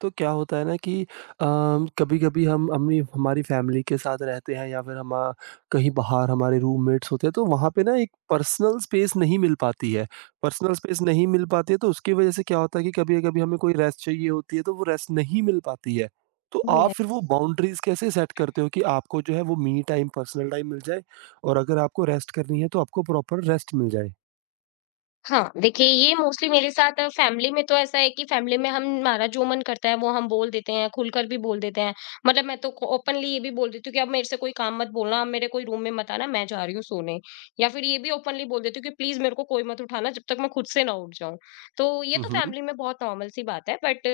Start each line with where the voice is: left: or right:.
right: तो क्या होता है ना कि कभी कभी हम अपनी हमारी फैमिली के साथ रहते हैं या फिर कहीं बाहर हमारे रूममेट्स होते हैं तो वहाँ पे ना एक पर्सनल स्पेस नहीं मिल पाती है। पर्सनल स्पेस नहीं मिल पाती है तो उसकी वजह से क्या होता है कि कभी कभी हमें कोई रेस्ट चाहिए होती है तो वो रेस्ट नहीं मिल पाती है। तो
left: ये
right: आप
left: है।
right: फिर वो बाउंड्रीज कैसे सेट करते हो कि आपको जो है वो मी टाइम, पर्सनल टाइम मिल जाए और अगर आपको रेस्ट करनी है तो आपको प्रॉपर रेस्ट मिल जाए।
left: हाँ, देखिए ये मोस्टली मेरे साथ फैमिली में तो ऐसा है कि फैमिली में हम हमारा जो मन करता है वो हम बोल देते हैं, खुलकर भी बोल देते हैं। मतलब मैं तो ओपनली ये भी बोल देती हूँ कि अब मेरे से कोई काम मत बोलना, अब मेरे कोई रूम में मत आना, मैं जा रही हूँ सोने। या फिर ये भी ओपनली बोल देती हूँ कि प्लीज़ मेरे को कोई मत उठाना जब तक मैं खुद से ना उठ जाऊँ। तो ये तो
right: हम्म,
left: फैमिली में बहुत नॉर्मल सी बात है but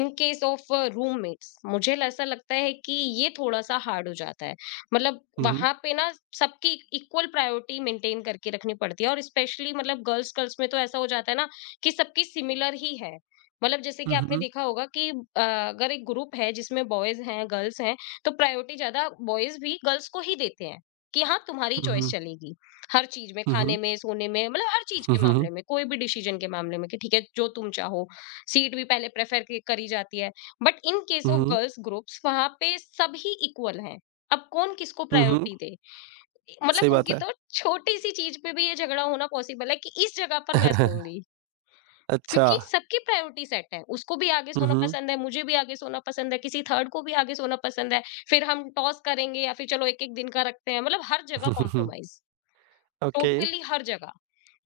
left: in case of roommates मुझे ऐसा लगता है कि ये थोड़ा-सा हार्ड हो जाता है। मतलब
right: हम्म,
left: वहां पे ना सबकी इक्वल प्रायोरिटी मेंटेन करके रखनी पड़ती है और स्पेशली मतलब गर्ल्स गर्ल्स में तो ऐसा हो जाता है ना कि सबकी सिमिलर ही है। मतलब जैसे कि
right: हम्म,
left: आपने
right: हम्म,
left: देखा होगा कि अगर एक ग्रुप है जिसमें बॉयज हैं गर्ल्स हैं, तो प्रायोरिटी ज्यादा बॉयज भी गर्ल्स को ही देते हैं कि हाँ तुम्हारी चॉइस
right: हम्म,
left: चलेगी। हर चीज में,
right: हम्म,
left: खाने
right: हम्म,
left: में, सोने में, मतलब हर चीज के
right: हम्म,
left: मामले में, कोई भी डिसीजन के मामले में कि ठीक है जो तुम चाहो। सीट भी पहले प्रेफर करी जाती है। But in case of
right: hmm,
left: girls groups वहां पे सभी इक्वल हैं। अब कौन किसको
right: हम्म,
left: प्रायोरिटी दे?
right: सही
left: मतलब
right: बात
left: उनकी
right: है।
left: तो छोटी-सी चीज़ पे भी ये झगड़ा होना पॉसिबल है कि इस जगह पर मैं सोऊँगी,
right: अच्छा।
left: क्योंकि सबकी प्रायोरिटी सेट है। उसको भी आगे
right: हुँ,
left: सोना
right: हुँ।
left: पसंद है, मुझे भी आगे सोना पसंद है, किसी थर्ड को भी आगे सोना पसंद है। फिर हम टॉस करेंगे या फिर चलो 1-1 दिन का रखते हैं। मतलब हर जगह कॉम्प्रोमाइज़,
right: ओके।
left: टोटली हर जगह।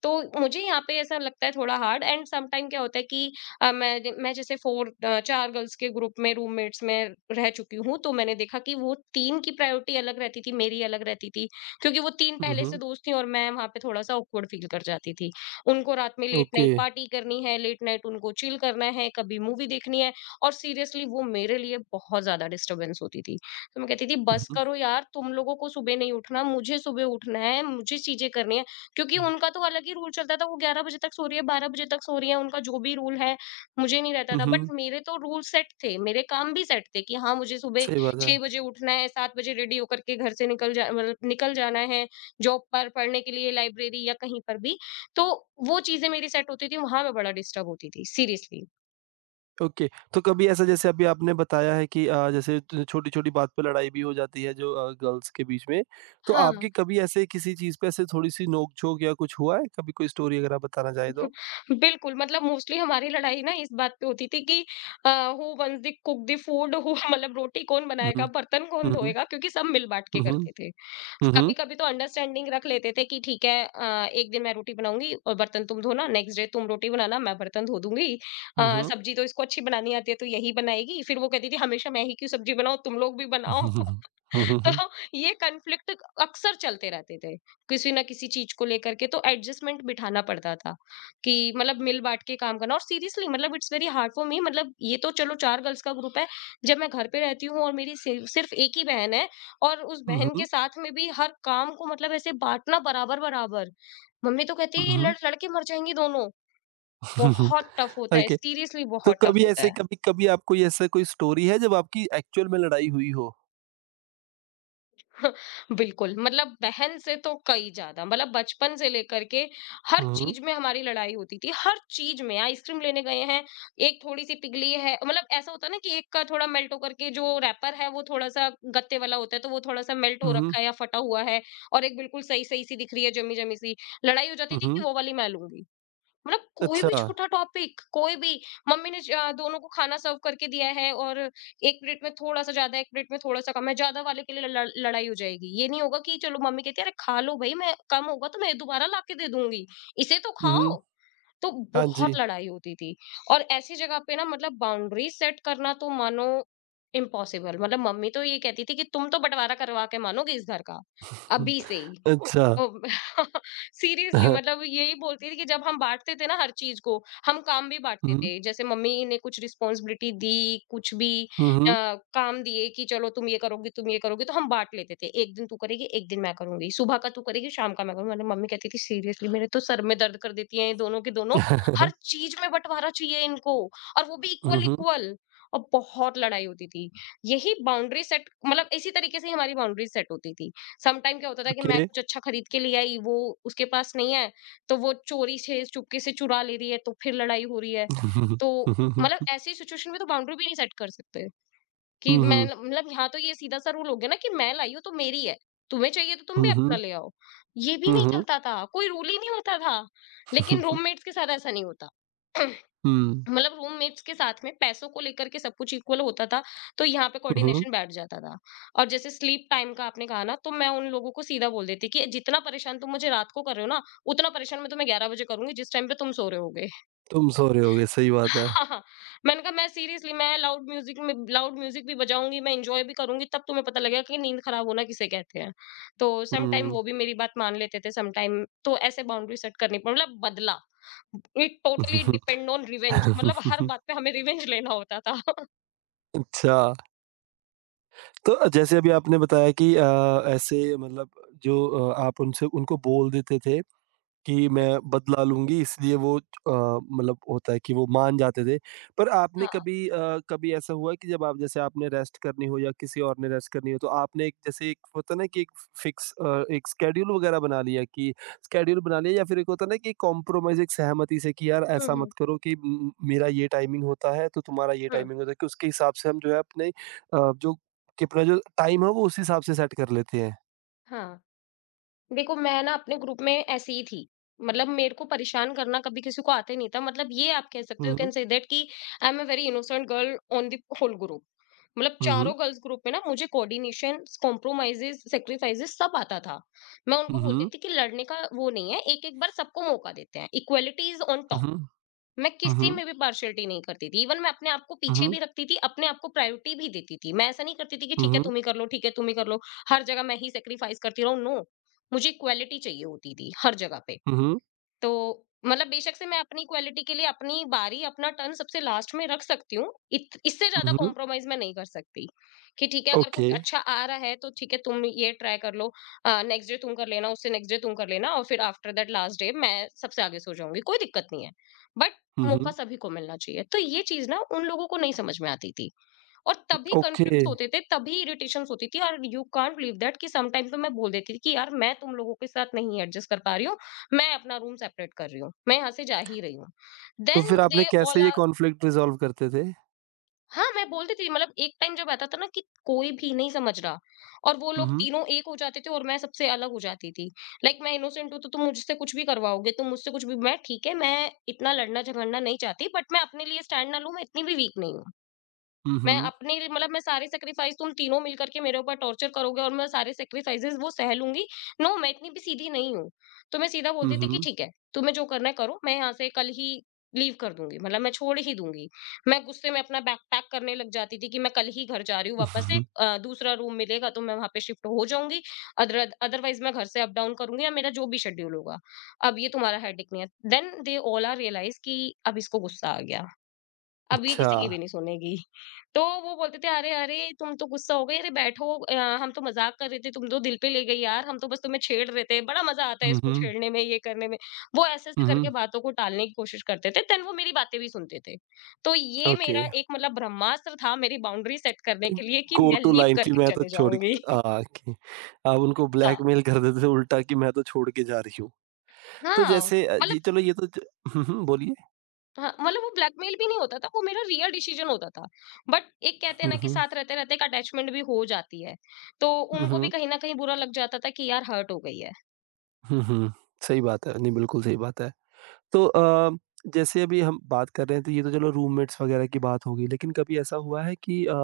left: तो मुझे यहाँ पे ऐसा लगता है थोड़ा हार्ड एंड सम टाइम क्या होता है कि मैं जैसे फोर चार गर्ल्स के ग्रुप में रूममेट्स में रह चुकी हूँ, तो मैंने देखा कि वो तीन की प्रायोरिटी अलग रहती थी, मेरी अलग रहती थी। क्योंकि वो तीन
right: हुँ,
left: पहले से
right: हुँ।
left: दोस्त थी और मैं वहाँ पे थोड़ा सा ऑकवर्ड फील कर जाती थी। उनको रात में लेट
right: ओके।
left: नाइट पार्टी करनी है, लेट नाइट उनको चिल करना है, कभी मूवी देखनी है। और सीरियसली वो मेरे लिए बहुत ज्यादा डिस्टर्बेंस होती थी। तो मैं कहती थी
right: हुँ,
left: बस
right: हुँ।
left: करो यार, तुम लोगों को सुबह नहीं उठना, मुझे सुबह उठना है, मुझे चीजें करनी है। क्योंकि उनका तो अलग ही रूल चलता था, वो 11 बजे तक सो रही है, 12 बजे तक सो रही है, उनका जो भी रूल है, मुझे नहीं रहता
right: हुँ,
left: था। बट
right: हुँ।
left: मेरे तो रूल सेट थे, मेरे काम भी सेट थे कि हाँ, मुझे सुबह
right: सही बात है।
left: 6 बजे उठना है, 7 बजे रेडी होकर के घर से निकल जा मतलब निकल जाना है, जॉब पर, पढ़ने के लिए लाइब्रेरी या कहीं पर भी। तो वो चीज़ें मेरी सेट होती थी, वहाँ मैं बड़ा डिस्टर्ब होती थी, सीरियसली।
right: ओके, तो कभी ऐसा, जैसे अभी आपने बताया है कि जैसे त छोटी-छोटी बात पे लड़ाई भी हो जाती है जो गर्ल्स के बीच में, तो
left: हाँ।
right: आपकी कभी ऐसे किसी चीज़ पे ऐसे थोड़ी-सी नोक-झोंक या कुछ हुआ है? कभी कोई स्टोरी अगर आप बताना चाहें तो?
left: बिल्कुल, मतलब मोस्टली हमारी लड़ाई ना इस बात पे होती थी कि अ, who once the cook the food who. मतलब रोटी कौन
right: हुँ, हुँ।
left: बनाएगा, बर्तन कौन
right: हुँ,
left: धोएगा, क्योंकि सब मिल-बाँट के
right: हुँ।
left: करते
right: हुँ,
left: थे।
right: हुँ।
left: कभी-कभी तो अंडरस्टैंडिंग रख लेते थे कि ठीक है एक दिन मैं रोटी बनाऊँगी और बर्तन तुम धोना, नेक्स्ट डे तुम रोटी बनाना, मैं बर्तन धो दूँगी।
right: हुँ, हुँ।
left: सब्जी तो इसको अच्छी बनानी आती है तो यही बनाएगी। फिर वो कहती थी हमेशा मैं ही क्यों सब्जी बनाऊँ, तुम लोग भी बनाओ।
right: हुँ, हुँ। हुँ,
left: तो
right: हुँ।
left: ये कॉन्फ्लिक्ट अक्सर चलते रहते थे, किसी ना किसी चीज़ को लेकर के तो एडजस्टमेंट बिठाना पड़ता था, कि मतलब मिल बाँट के काम करना। और सीरियसली मतलब it's very hard for me. मतलब ये तो चलो 4 गर्ल्स का ग्रुप है, जब मैं घर पे रहती हूँ और मेरी सिर्फ सिर्फ 1 ही बहन है, और उस
right: हुँ, हुँ। हुँ,
left: बहन
right: हुँ।
left: के साथ में भी हर काम को मतलब ऐसे बाँटना बराबर-बराबर। मम्मी तो कहती है,
right: हुँ,
left: "ये
right: हुँ।
left: लड़ लड़ के मर जाएँगी दोनों।"
right: हुँ, हुँ।
left: बहुत टफ होता है,
right: ओके।
left: सीरियसली
right: तो
left: बहुत टफ
right: कभी
left: होता
right: ऐसे,
left: है।
right: कभी कभी आपको ये ऐसा कोई स्टोरी है जब आपकी एक्चुअल में लड़ाई हुई हो?
left: बिल्कुल, मतलब बहन से तो कई ज्यादा, मतलब बचपन से लेकर के हर
right: हुँ, हुँ,
left: चीज में हमारी लड़ाई होती थी। हर चीज में, आइसक्रीम लेने गए हैं, एक थोड़ी सी पिघली है, मतलब ऐसा होता है ना कि एक का थोड़ा मेल्ट होकर के, जो रैपर है वो थोड़ा सा गत्ते वाला होता है, तो वो थोड़ा सा मेल्ट हो
right: हुँ,
left: रखा है या फटा हुआ है, और एक बिल्कुल सही सही सी दिख रही है, जमी जमी सी। लड़ाई हो जाती
right: हुँ,
left: थी कि
right: हुँ,
left: वो वाली मैं लूंगी। मतलब कोई भी
right: अच्छा,
left: छोटा टॉपिक, कोई भी। मम्मी ने दोनों को खाना सर्व करके दिया है और एक प्लेट में थोड़ा सा ज्यादा, एक प्लेट में थोड़ा सा कम है, ज्यादा वाले के लिए लड़ाई हो जाएगी। ये नहीं होगा कि चलो मम्मी कहती है अरे खा लो भाई, मैं कम होगा तो मैं दोबारा ला के दे दूंगी, इसे तो
right: हुँ, हुँ,
left: खाओ। तो
right: हाँ जी।
left: बहुत लड़ाई होती थी। और ऐसी जगह पे ना मतलब बाउंड्री सेट करना तो मानो इम्पॉसिबल। मतलब मम्मी तो ये कहती थी कि तुम तो बंटवारा करवा के मानोगे इस घर का, अभी से ही।
right: अच्छा,
left: ओ सीरियसली।
right: हुँ,
left: मतलब यही बोलती थी कि जब हम बाँटते थे ना हर चीज़ को, हम काम भी बाँटते
right: हुँ,
left: थे। जैसे मम्मी ने कुछ रिस्पॉन्सिबिलिटी दी, कुछ भी
right: हुँ,
left: अ,
right: हुँ,
left: काम दिए कि चलो तुम ये करोगी, तो हम बाँट लेते थे। एक दिन तू करेगी, एक दिन मैं करूँगी। सुबह का तू करेगी, शाम का मैं करूँगी। मतलब मम्मी कहती थी सीरियसली मेरे तो सर में दर्द कर देती है ये दोनों के दोनों। हर
right: हुँ,
left: चीज़ में बँटवारा चाहिए इनको, और वो भी इक्वल-इक्वल, और बहुत लड़ाई होती थी। यही बाउंड्री सेट, मतलब इसी तरीके से ही हमारी बाउंड्री सेट होती थी। समटाइम क्या होता था कि मैं
right: ओके।
left: कुछ अच्छा खरीद के ले आई, वो उसके पास नहीं है, तो वो चोरी से चुपके से चुरा ले रही है, तो फिर लड़ाई हो रही है।
right: हुँ,
left: तो
right: हुँ, हुँ,
left: मतलब
right: हुँ,
left: ऐसी सिचुएशन में तो बाउंड्री भी नहीं सेट कर सकते कि मैं,
right: हुँ,
left: मतलब यहाँ तो ये सीधा-सा रूल हो गया ना कि मैं लाई हूँ तो मेरी है, तुम्हें चाहिए तो तुम भी
right: हुँ,
left: अपना
right: हुँ,
left: ले आओ। ये भी नहीं
right: हुँ,
left: चलता था, कोई रूल ही नहीं होता था, लेकिन रूममेट्स के साथ ऐसा नहीं होता।
right: हुँ, हुँ,
left: मतलब रूममेट्स के साथ में पैसों को लेकर के सब कुछ इक्वल होता था, तो यहाँ पे
right: हुँ,
left: कोऑर्डिनेशन बैठ जाता था। और जैसे स्लीप टाइम का आपने कहा ना, तो मैं उन लोगों को सीधा बोल देती कि जितना परेशान तुम मुझे रात को कर रहे हो ना, उतना परेशान मैं तुम्हें 11 बजे करूंगी जिस टाइम पे तुम सो रहे होगे।
right: तुम सो रहे होगे, सही बात है।
left: हाँ। मैंने कहा मैं सीरियसली मैं लाउड म्यूजिक में, लाउड म्यूजिक भी बजाऊंगी, मैं इंजॉय भी करूंगी, तब तुम्हें पता लगेगा कि नींद खराब होना किसे कहते हैं। तो समटाइम
right: हुँ।
left: वो भी मेरी बात मान लेते थे, समटाइम तो ऐसे बाउंड्री सेट करनी पड़ी, मतलब बदला। It totally depend on revenge, मतलब हर बात पे हमें रिवेंज लेना होता था।
right: अच्छा, तो जैसे अभी आपने बताया कि ऐसे मतलब जो आप उनसे उनको बोल देते थे कि मैं बदला लूँगी, इसलिए वो मतलब होता है कि वो मान जाते थे। पर आपने
left: हाँ।
right: कभी कभी ऐसा हुआ कि जब आप, जैसे आपने रेस्ट करनी हो या किसी और ने रेस्ट करनी हो, तो आपने एक, जैसे एक होता है ना कि एक फिक्स एक शेड्यूल वग़ैरह बना लिया कि शेड्यूल बना लिया, या फिर एक होता है ना कि कॉम्प्रोमाइज़ एक सहमति से कि यार
left: हुँ,
right: ऐसा
left: हुँ,
right: मत करो कि म मेरा ये टाइमिंग होता है तो तुम्हारा ये
left: हुँ,
right: टाइमिंग होता है, कि उसके हिसाब से हम जो है अपने जो कि अपना जो टाइम है वो उस हिसाब से सेट कर लेते हैं।
left: हाँ। देखो मैं ना अपने ग्रुप में ऐसी ही थी। मतलब मेरे को परेशान करना कभी किसी को आते नहीं था। मतलब ये आप कह सकते हो, you
right: hmm,
left: can
right: hmm.
left: Say that कि I am a very innocent girl on the whole group. मतलब
right: हुँ, हुँ।
left: चारों गर्ल्स ग्रुप में ना मुझे कोऑर्डिनेशंस, कॉम्प्रोमाइज़ेज़, सैक्रिफ़ाइसेज़ सब आता था। मैं उनको
right: हुँ,
left: बोलती
right: हुँ।
left: थी कि लड़ने का वो नहीं है, एक-एक बार सबको मौका देते हैं, equality is on
right: hmm,
left: top.
right: हुँ।
left: मैं
right: हुँ,
left: किसी
right: हुँ।
left: में भी पार्शियलिटी नहीं करती थी। इवन मैं अपने आप को
right: हुँ,
left: पीछे
right: हुँ।
left: भी रखती थी, अपने आप को प्रायोरिटी भी देती थी, मैं ऐसा नहीं करती थी कि
right: हुँ,
left: ठीक है
right: हुँ।
left: तुम ही कर लो, ठीक है तुम ही कर लो, हर जगह मैं ही सेक्रीफाइस करती रहूं। नो, मुझे इक्वालिटी चाहिए होती थी हर जगह पे।
right: हुँ,
left: तो मतलब बेशक से मैं अपनी क्वालिटी के लिए अपनी बारी, अपना टर्न सबसे लास्ट में रख सकती हूँ। इत इससे
right: हुँ,
left: ज़्यादा
right: हुँ।
left: कॉम्प्रोमाइज़ मैं नहीं कर सकती, कि ठीक है अगर कुछ
right: ओके।
left: अच्छा आ रहा है तो ठीक है तुम ये ट्राई कर लो, नेक्स्ट डे तुम कर लेना, उससे नेक्स्ट डे तुम कर लेना, और फिर आफ्टर दैट लास्ट डे मैं सबसे आगे सो जाऊँगी, कोई दिक्कत नहीं है। बट
right: हुँ,
left: मौका
right: हुँ।
left: सभी को मिलना चाहिए। तो ये चीज़ ना उन लोगों को नहीं समझ में आती थी। और तभी
right: ओके।
left: कॉन्फ्लिक्ट्स होते थे, तभी इरिटेशंस होती थी, और यू कांट बिलीव दैट कि सम टाइम तो मैं बोल देती थी कि यार मैं तुम लोगों के साथ नहीं एडजस्ट कर पा रही हूँ, मैं अपना रूम सेपरेट कर रही हूँ, मैं यहाँ से जा ही रही हूँ।
right: तो
left: देन
right: फिर आपने
left: दे ऑल
right: कैसे ये
left: आर,
right: कॉन्फ्लिक्ट रिज़ॉल्व करते थे?
left: हाँ, मैं बोलती थी मतलब एक टाइम जब आता था ना कि कोई भी नहीं समझ रहा, और वो
right: हुँ,
left: लोग
right: हुँ।
left: तीनों एक हो जाते थे और मैं सबसे अलग हो जाती थी। लाइक मैं इनोसेंट हूँ तो तुम मुझसे कुछ भी करवाओगे, तुम मुझसे कुछ भी, मैं ठीक है, मैं इतना लड़ना झगड़ना नहीं चाहती बट मैं अपने लिए स्टैंड ना लूँ, मैं इतनी भी वीक नहीं हूँ।
right: हुँ,
left: मैं
right: हुँ।
left: अपने लिए मतलब मैं सारे सैक्रिफाइस तुम तीनों मिल करके मेरे ऊपर टॉर्चर करोगे और मैं सारे सैक्रिफाइसेस वो सह लूँगी। नो मैं इतनी भी सीधी नहीं हूँ। तो मैं सीधा
right: हुँ,
left: बोलती थी कि
right: हुँ।
left: ठीक है, तुम्हें जो करना है करो, मैं यहाँ से कल ही लीव कर दूँगी, मतलब मैं छोड़ ही दूँगी। मैं गुस्से में अपना बैग पैक करने लग जाती थी कि मैं कल ही घर जा रही हूँ वापस से दूसरा रूम मिलेगा तो मैं वहाँ पे शिफ्ट हो जाऊँगी। अदरवाइज़ मैं घर से अप डाउन करूँगी या मेरा जो भी शेड्यूल होगा। अब ये तुम्हारा हेडेक नहीं है। Then they all are realize कि अब इसको गुस्सा आ गया। अब ये
right: अच्छा।
left: किसी की भी नहीं सुनेगी। तो वो बोलते थे, "अरे! अरे! तुम तो गुस्सा हो गई। अरे बैठो हम तो मज़ाक कर रहे थे, तुम तो दिल पे ले गई यार, हम तो बस तुम्हें छेड़ रहे थे। बड़ा मज़ा आता है
right: हुँ,
left: इसको
right: हुँ।
left: छेड़ने में, ये करने में।" वो
right: हुँ,
left: ऐसे-ऐसे करके
right: हुँ।
left: बातों को टालने की कोशिश करते थे, देन वो मेरी बातें भी सुनते थे। तो ये
right: ओके।
left: मेरा एक मतलब ब्रह्मास्त्र था मेरी बाउंड्री सेट करने के लिए कि
right: गो
left: मैं
right: टू
left: लीव
right: लाइन कि
left: करके
right: मैं तो
left: चले
right: छोड़
left: जाऊँगी।
right: के आ, कि आप उनको
left: हाँ,
right: ब्लैकमेल कर देते थे उल्टा कि मैं तो छोड़ के जा रही हूँ। तो
left: हाँ,
right: जैसे
left: मतलब
right: जी चलो ये तो ज हुँ, हुँ, बोलिए।
left: हाँ, मतलब वो ब्लैकमेल भी नहीं होता था, वो मेरा रियल डिसीजन होता था। बट एक कहते हैं ना
right: हुँ,
left: कि
right: हुँ।
left: साथ रहते-रहते एक अटैचमेंट भी हो जाती है। तो
right: हुँ,
left: उनको भी
right: हुँ।
left: कहीं न कहीं बुरा लग जाता था कि यार हर्ट हो गई है।
right: हुँ, हुँ। सही बात है। नहीं, बिल्कुल सही बात है। तो जैसे अभी हम बात कर रहे हैं तो ये तो चलो रूममेट्स वगैरह की बात होगी, लेकिन कभी ऐसा हुआ है कि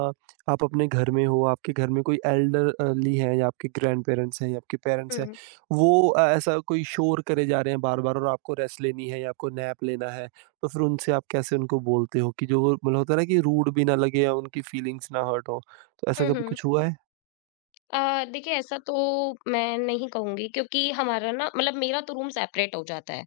right: आप अपने घर में हो, आपके घर में कोई एल्डरली हैं या आपके ग्रैंड पेरेंट्स हैं या आपके
left: हुँ,
right: पेरेंट्स हैं,
left: हुँ,
right: वो ऐसा कोई शोर करे जा रहे हैं बार बार और आपको रेस्ट लेनी है या आपको नैप लेना है, तो फिर उनसे आप कैसे उनको बोलते हो कि जो वो मतलब होता है ना कि रूड भी ना लगे या उनकी फीलिंग्स ना हर्ट हो, तो ऐसा
left: हुँ,
right: कभी
left: हुँ।
right: कुछ हुआ है?
left: देखिए ऐसा तो मैं नहीं कहूँगी क्योंकि हमारा ना मतलब मेरा तो रूम सेपरेट हो जाता है।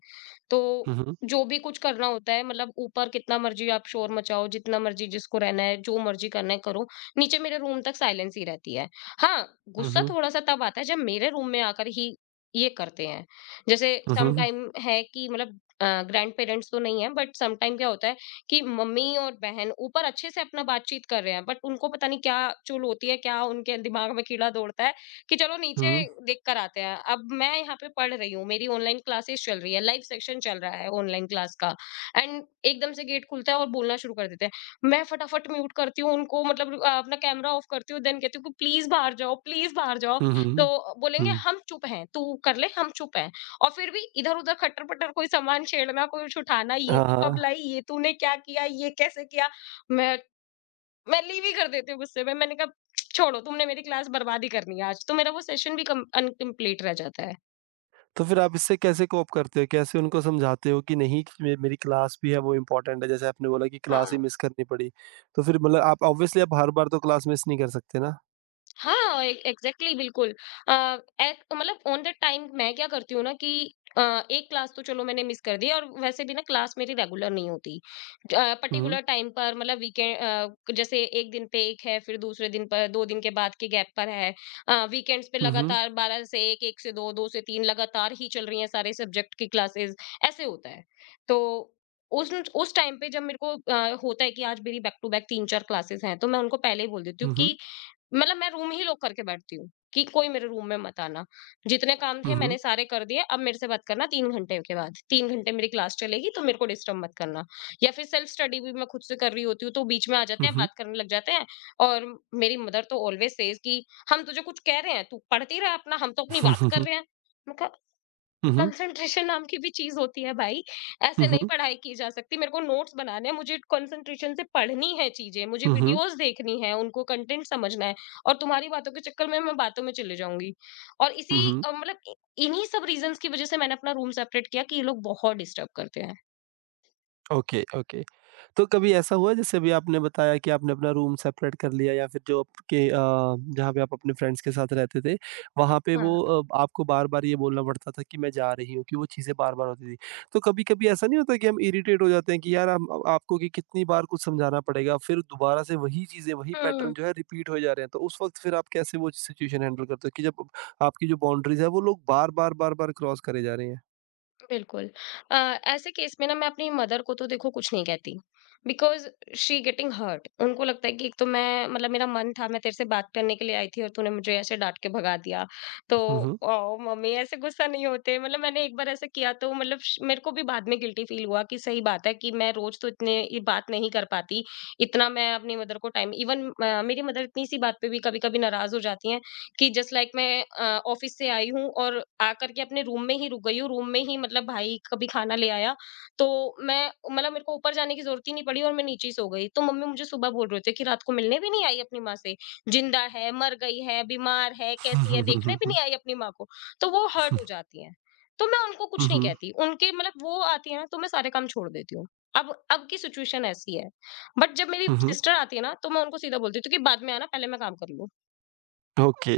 left: तो
right: हुँ, हुँ।
left: जो भी कुछ करना होता है मतलब ऊपर कितना मर्ज़ी आप शोर मचाओ, जितना मर्ज़ी जिसको रहना है, जो मर्ज़ी करना है करो, नीचे मेरे रूम तक साइलेंस ही रहती है। हाँ,
right: हुँ,
left: गुस्सा
right: हुँ।
left: थोड़ा-सा तब आता है जब मेरे रूम में आकर ही ये करते हैं। जैसे
right: हुँ,
left: सम
right: हुँ।
left: टाइम है कि मतलब ग्रैंड पेरेंट्स तो नहीं है बट सम टाइम क्या होता है कि मम्मी और बहन ऊपर अच्छे से अपना बातचीत कर रहे हैं बट उनको पता नहीं क्या चुल होती है, क्या उनके दिमाग में कीड़ा दौड़ता है कि चलो नीचे
right: हुँ,
left: देख कर आते हैं। अब मैं यहाँ पे पढ़ रही हूँ, मेरी ऑनलाइन क्लासेस चल रही है, लाइव सेक्शन चल रहा है ऑनलाइन क्लास का एंड एकदम से गेट खुलता है और बोलना शुरू कर देते हैं। मैं फटाफट म्यूट करती हूँ उनको, मतलब अपना कैमरा ऑफ करती हूँ, देन कहती हूँ कि प्लीज बाहर जाओ, प्लीज बाहर जाओ।
right: हुँ,
left: तो
right: हुँ,
left: बोलेंगे
right: हुँ।
left: हम चुप हैं, तू कर ले, हम चुप हैं। और फिर भी इधर-उधर खट्टर-पट्टर, कोई सामान छेड़ना, कुछ उठाना, ये
right: हाँ,
left: तू कब लाई,
right: हाँ।
left: ये तूने क्या किया, ये कैसे किया? मैं मैं लीव ही कर देती हूँ गुस्से में। मैंने कहा छोड़ो, तुमने मेरी क्लास बर्बाद ही करनी है आज, तो मेरा वो सेशन भी कम अनकंप्लीट रह जाता है।
right: तो फिर आप इससे कैसे कोप करते हो? कैसे उनको समझाते हो कि नहीं कि मे मेरी क्लास भी है, वो इम्पोर्टेंट है? जैसे आपने बोला कि क्लास
left: हाँ।
right: ही मिस करनी पड़ी। तो फिर मतलब आप ऑब्वियसली आप हर बार तो क्लास मिस नहीं कर सकते ना?
left: हाँ, ए एग्ज़ैक्टली बिल्कुल। अ, एक मतलब ऑन द टाइम मैं क्या करती हूँ ना कि एक क्लास तो चलो मैंने मिस कर दी और वैसे भी ना क्लास मेरी रेगुलर नहीं होती।
right: हुँ,
left: पर्टिकुलर टाइम पर मतलब वीकेंड जैसे 1 दिन पे 1 है, फिर दूसरे दिन पर 2 दिन के बाद के गैप पर है। वीकेंड्स पे
right: हुँ, हुँ,
left: लगातार 12 से 1, 1 से 2, 2 से 3 लगातार ही चल रही हैं सारे सब्जेक्ट की क्लासेस, ऐसे होता है। तो उस टाइम पे जब मेरे को होता है कि आज मेरी बैक टू बैक 3-4 क्लासेस हैं, तो मैं उनको पहले ही बोल देती हूँ
right: हुँ, हुँ,
left: कि मतलब मैं रूम ही लॉक करके बैठती हूँ कि कोई मेरे रूम में मत आना। जितने काम थे
right: हुँ, हुँ,
left: मैंने सारे कर दिए, अब मेरे से मत करना 3 घंटे के बाद। 3 घंटे मेरी क्लास चलेगी तो मेरे को डिस्टर्ब मत करना। या फिर सेल्फ स्टडी भी मैं खुद से कर रही होती हूँ तो बीच में आ जाते
right: हुँ,
left: हैं,
right: हुँ,
left: बात करने लग जाते हैं। और मेरी मदर तो ऑलवेज सेज कि हम तुझे कुछ कह रहे हैं, तू पढ़ती रह अपना, हम तो अपनी बात कर
right: हुँ,
left: रहे हैं। मैं कहा
right: हुँ, हुँ, हुँ, हुँ, हुँ,
left: कंसंट्रेशन नाम की भी चीज़ होती है भाई। ऐसे नहीं
right: हुँ,
left: पढ़ाई की जा सकती। मेरे को नोट्स बनाने हैं, मुझे कंसंट्रेशन से पढ़नी है चीज़ें, मुझे
right: हुँ,
left: वीडियोज़ देखनी है, उनको कंटेंट समझना है और तुम्हारी बातों के चक्कर में मैं बातों में चली जाऊँगी। और
right: हुँ, हुँ,
left: मतलब इ इन्हीं सब रीज़न्स की वज़ह से मैंने अपना रूम सेपरेट किया कि ये लोग बहुत डिस्टर्ब करते हैं।
right: Okay, okay. तो कभी ऐसा हुआ, जैसे अभी आपने बताया कि आपने अपना रूम सेपरेट कर लिया, या फिर जो आपके जहाँ पे आप अपने फ्रेंड्स के साथ रहते थे, वहाँ पे वो
left: हाँ।
right: आपको बार-बार ये बोलना पड़ता था कि मैं जा रही हूँ, कि वो चीज़ें बार-बार होती थी। तो कभी-कभी ऐसा नहीं होता कि हम इरिटेट हो जाते हैं कि यार आपको कि कितनी बार कुछ समझाना पड़ेगा, फिर दोबारा से वही चीज़ें, वही पैटर्न
left: हुँ।
right: जो है रिपीट होए जा रहे हैं। तो उस वक़्त फिर आप कैसे वो सिचुएशन हैंडल करते हो कि जब आपकी जो बाउंड्रीज़ है वो लोग बार-बार, बार-बार क्रॉस करे जा रहे हैं?
left: बिल्कुल। अ, ऐसे केस में ना मैं अपनी मदर को तो देखो कुछ नहीं कहती बिकॉज़ शी गेटिंग हर्ट। उनको लगता है कि एक तो मैं मतलब मेरा मन था, मैं तेरे से बात करने के लिए आई थी और तूने मुझे ऐसे डाँट के भगा दिया। तो
right: हुँ, हुँ।
left: मम्मी ऐसे गुस्सा नहीं होते, मतलब मैंने एक बार ऐसा किया तो मतलब श मेरे को भी बाद में गिल्टी फ़ील हुआ कि सही बात है कि मैं रोज़ तो इतने ये बात नहीं कर पाती। इतना मैं अपनी मदर को टाइम इवन मेरी मदर इतनी-सी बात पे भी कभी-कभी नाराज़ हो जाती हैं। कि जस्ट लाइक मैं अ, ऑफिस से आई हूँ और आकर के अपने रूम में ही रुक गई हूँ, रूम में ही मतलब भाई कभी खाना ले आया तो मैं मतलब मेरे को ऊपर जाने की जरूरत ही नहीं पड़ी और मैं नीचे ही सो गई, तो मम्मी मुझे सुबह बोल रहे थे कि रात को मिलने भी नहीं आई अपनी माँ से, जिंदा है, मर गई है, बीमार है,
right: हुँ,
left: कैसी है,
right: हुँ, हुँ,
left: देखने
right: हुँ,
left: भी
right: हुँ।
left: नहीं आई अपनी माँ को। तो वो हर्ट हो जाती है, तो मैं उनको
right: हुँ,
left: कुछ नहीं
right: हुँ।
left: कहती, उनके मतलब वो आती है ना तो मैं सारे काम छोड़ देती हूँ। अब की सिचुएशन ऐसी है। बट जब मेरी
right: हुँ, हुँ।
left: सिस्टर आती है ना तो मैं उनको सीधा बोलती हूँ कि बाद में आना, पहले मैं काम कर लूँ।
right: ओके।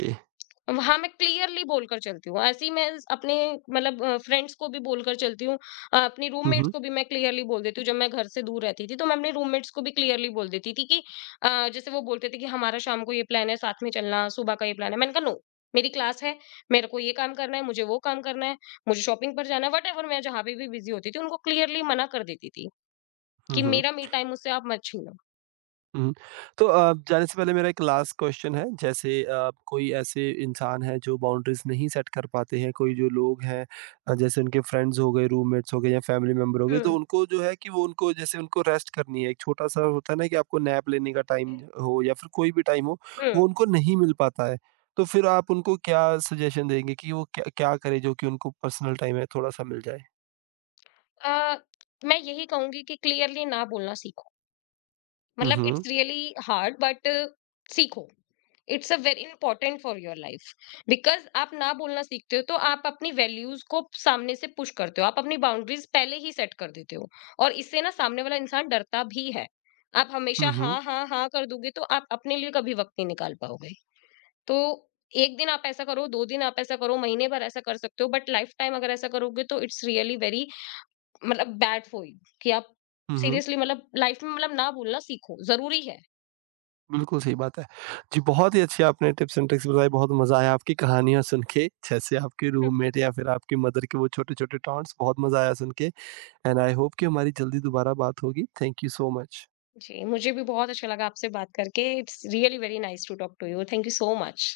left: हाँ, मैं क्लियरली बोलकर चलती हूँ। ऐसे ही मैं अपने मतलब फ्रेंड्स को भी बोलकर चलती हूँ। अपनी
right: हुँ,
left: रूममेट्स
right: हुँ।
left: को भी मैं क्लियरली बोल देती हूँ। जब मैं घर से दूर रहती थी, तो मैं अपने रूममेट्स को भी क्लियरली बोल देती थी कि जैसे वो बोलते थे कि हमारा शाम को ये प्लान है, साथ में चलना, सुबह का ये प्लान है। मैंने कहा नो, मेरी क्लास है, मेरे को ये काम करना है, मुझे वो काम करना है, मुझे शॉपिंग पर जाना है, वटेवर मैं जहाँ पे भी बिज़ी होती थी, उनको क्लियरली मना कर देती थी
right: हुँ,
left: कि
right: हुँ,
left: मेरा मी टाइम मुझसे आप मत छीनो।
right: हुँ। तो जाने से पहले मेरा एक लास्ट क्वेश्चन है, जैसे कोई ऐसे इंसान है जो बाउंड्रीज़ नहीं सेट कर पाते हैं, कोई जो लोग हैं जैसे उनके फ्रेंड्स हो गए, रूममेट्स हो गए या फैमिली मेंबर हो गए, तो
left: हुँ।
right: उनको जो है कि वो, उनको जैसे उनको रेस्ट करनी है, एक छोटा-सा होता है ना कि आपको नैप लेने का टाइम हो या फिर कोई भी टाइम हो,
left: हुँ।
right: वो उनको नहीं मिल पाता है। तो फिर आप उनको क्या सजेशन देंगे कि वो क्या क्या करें जो कि उनको पर्सनल टाइम है थोड़ा-सा मिल जाए?
left: अ, मैं यही कहूँगी कि क्लियरली ना बोलना सीखो।
right: हुँ,
left: मतलब it's
right: hmm.
left: Really hard, but सीखो, it's a very important for your life, because आप ना बोलना सीखते हो तो आप अपनी वैल्यूज को सामने से पुश करते हो, आप अपनी बाउंड्रीज पहले ही सेट कर देते हो और इससे ना सामने वाला इंसान डरता भी है। आप हमेशा
right: हुँ, हुँ।
left: हाँ हाँ हाँ कर दोगे तो आप अपने लिए कभी वक्त नहीं निकाल पाओगे। तो एक दिन आप ऐसा करो, दो दिन आप ऐसा करो, महीने भर ऐसा कर सकते हो, बट लाइफ टाइम अगर ऐसा करोगे तो इट्स रियली वेरी मतलब बैड फॉर यू, कि आप
right: हुँ, हुँ।
left: सीरियसली मतलब लाइफ में मतलब ना बोलना सीखो जरूरी है।
right: बिल्कुल सही बात है। जी, बहुत ही अच्छी आपने टिप्स एंड ट्रिक्स बताई, बहुत मज़ा आया आपकी कहानियाँ सुन के, जैसे आपके रूममेट या फिर आपकी मदर के वो छोटे-छोटे टॉन्ट्स, बहुत मज़ा आया सुन के। एंड आई होप कि हमारी जल्दी दोबारा बात होगी। Thank you so much.
left: जी, मुझे भी बहुत अच्छा लगा आपसे बात करके। It's really very nice to talk to you. Thank you so much.